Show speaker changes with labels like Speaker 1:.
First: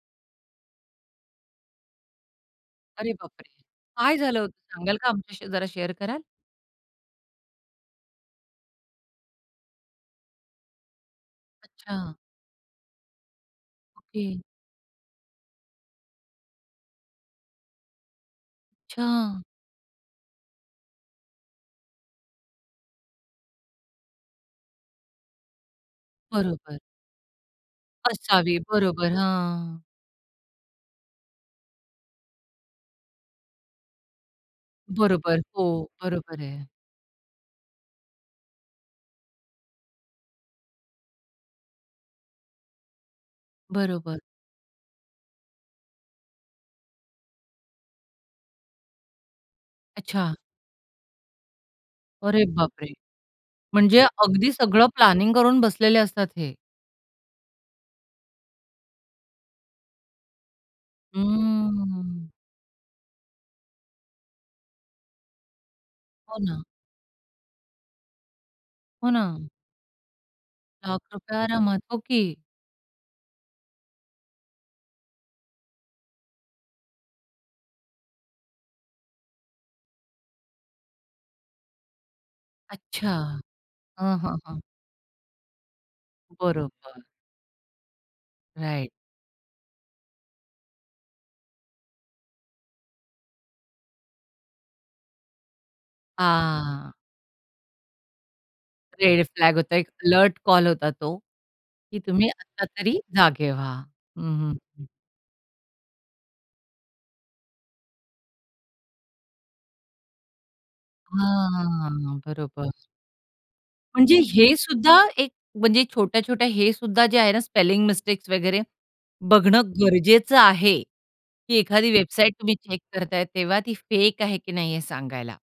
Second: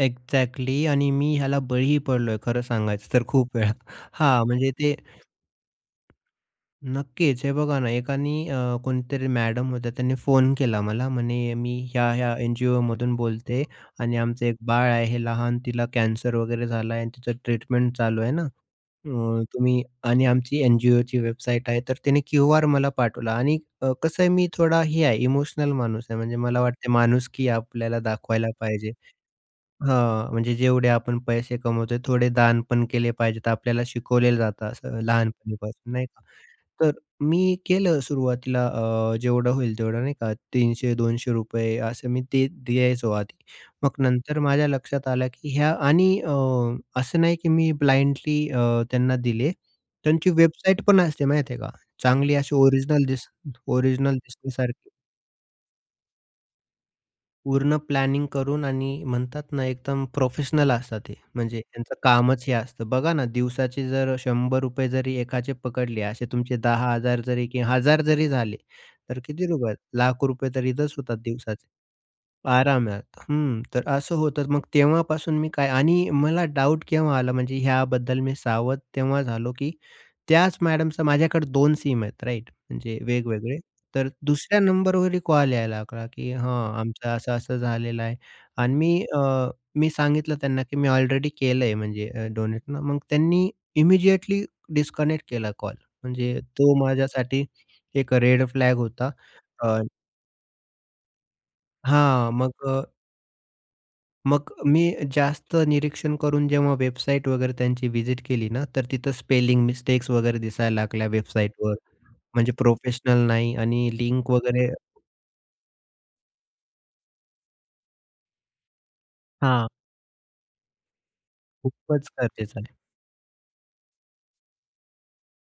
Speaker 1: Exactly आणि मी ह्याला बळीही पडलोय खरं
Speaker 2: अरे
Speaker 1: सांगायचं तर
Speaker 2: बापरे!
Speaker 1: खूप वेळा.
Speaker 2: काय झालं
Speaker 1: हां,
Speaker 2: होतं
Speaker 1: म्हणजे ते
Speaker 2: सांगाल का आमच्याशी जरा शेअर कराल?
Speaker 1: नक्कीच. हे बघा ना, एकानी अ, कोणीतरी मॅडम होत्या त्यांनी फोन केला मला. म्हणे, "मी
Speaker 2: अच्छा.
Speaker 1: ह्या-ह्या एनजीओमधून बोलते आणि
Speaker 2: ओके.
Speaker 1: आमचं एक बाळ आहे हे लहान तिला कॅन्सर वगैरे झाला आहे आणि तिचं ट्रीटमेंट चालू आहे ना,
Speaker 2: अच्छा.
Speaker 1: अ, तुम्ही आणि आमची एनजीओची वेबसाईट आहे." तर तिने क्यूआर मला पाठवला आणि क कसं आहे मी थोडा हे आहे, इमोशनल माणूस आहे म्हणजे मला
Speaker 2: बरोबर.
Speaker 1: वाटते माणुसकी आपल्याला दाखवायला
Speaker 2: असावी,
Speaker 1: पाहिजे
Speaker 2: बरोबर, हां.
Speaker 1: हां, म्हणजे जेवढे आपण पैसे कमवतोय थोडे दान पण केले पाहिजेत आपल्याला शिकवले जातं असं
Speaker 2: बरोबर. हो,
Speaker 1: लहानपणीपासून, नाही का?
Speaker 2: बरोबर आहे.
Speaker 1: तर मी केलं सुरुवातीला अ, जेवढं होईल तेवढं, नाही का? ₹300-200 असं मी ते द्यायचो आधी. मग
Speaker 2: बरोबर.
Speaker 1: नंतर माझ्या लक्षात आलं की ह्या आणि अ, असं नाही की मी ब्लाइंडली अ, त्यांना दिले. त्यांची
Speaker 2: अच्छा.
Speaker 1: वेबसाईट पण असते माहीत आहे का? चांगली
Speaker 2: अरे
Speaker 1: अशी
Speaker 2: बापरे!
Speaker 1: ओरिजिनल दिस
Speaker 2: म्हणजे
Speaker 1: ओरिजिनल
Speaker 2: अगदी सगळं
Speaker 1: दिसण्यासारखी.
Speaker 2: प्लॅनिंग करून बसलेले असतात हे.
Speaker 1: पूर्ण प्लॅनिंग करून आणि म्हणतात ना, एकदम प्रोफेशनल असतात ते, म्हणजे त्यांचं
Speaker 2: हम्म.
Speaker 1: कामच हे असतं. बघा ना, दिवसाचे जर ₹100 रुपये जरी एकाचे पकडले. असे
Speaker 2: हो
Speaker 1: तुमचे
Speaker 2: ना.
Speaker 1: 10000 जरी की 1000 जरी झाले,
Speaker 2: हो
Speaker 1: तर
Speaker 2: ना.
Speaker 1: किती रुपये? लाख रुपये तर इथेच
Speaker 2: लाख
Speaker 1: होतात
Speaker 2: रुपये
Speaker 1: दिवसाचे.
Speaker 2: आरमारात. ओके.
Speaker 1: आरामात, हं. तर असं होतंच. मग तेव्हापासून मी काय आणि मला डाउट केव्हा आला म्हणजे ह्याबद्दल मी सावध तेव्हा झालो, की त्याच मॅडमचा माझ्याकडे 2 सिम आहेत राइट? म्हणजे
Speaker 2: अच्छा.
Speaker 1: वेगवेगळे, तर
Speaker 2: हां, हां,
Speaker 1: दुसऱ्या
Speaker 2: हां.
Speaker 1: नंबरवरही कॉल यायला लागला की "हां,
Speaker 2: बरोबर.
Speaker 1: आमचं असं-असं झालेलं आहे" अन्
Speaker 2: राईट.
Speaker 1: मी अ, मी सांगितलं त्यांना की मी ऑलरेडी केलंय म्हणजे अ, डोनेट ना, मग त्यांनी इमिडिएटली डिस्कनेक्ट केला कॉल. म्हणजे तो
Speaker 2: हां.
Speaker 1: माझ्यासाठी एक रेड फ्लॅग होता.
Speaker 2: रेड फ्लॅग होता,
Speaker 1: अ
Speaker 2: एक अलर्ट कॉल होता तो की तुम्ही
Speaker 1: हां, मग
Speaker 2: आता
Speaker 1: अ
Speaker 2: तरी जागे व्हा. हं,
Speaker 1: मग
Speaker 2: हं,
Speaker 1: मी
Speaker 2: हं.
Speaker 1: जास्त निरीक्षण करून जेव्हा वेबसाईट वगैरे त्यांची व्हिजीट केली ना, तर तिथं स्पेलिंग मिस्टेक्स वगैरे दिसायला लागल्या वेबसाईटवर
Speaker 2: हां,
Speaker 1: म्हणजे
Speaker 2: बरोबर.
Speaker 1: प्रोफेशनल नाही आणि
Speaker 2: म्हणजे
Speaker 1: लिंक
Speaker 2: हे
Speaker 1: वगैरे
Speaker 2: सुद्धा एक म्हणजे छोट्या-छोट्या हे सुद्धा जे आहे ना, स्पेलिंग मिस्टेक्स वगैरे बघणं
Speaker 1: हां.
Speaker 2: गरजेचं आहे, की एखादी
Speaker 1: खूपच
Speaker 2: वेबसाईट तुम्ही
Speaker 1: गरजेचं आहे.
Speaker 2: चेक करताय, तेव्हा ती फेक आहे की नाही हे सांगायला.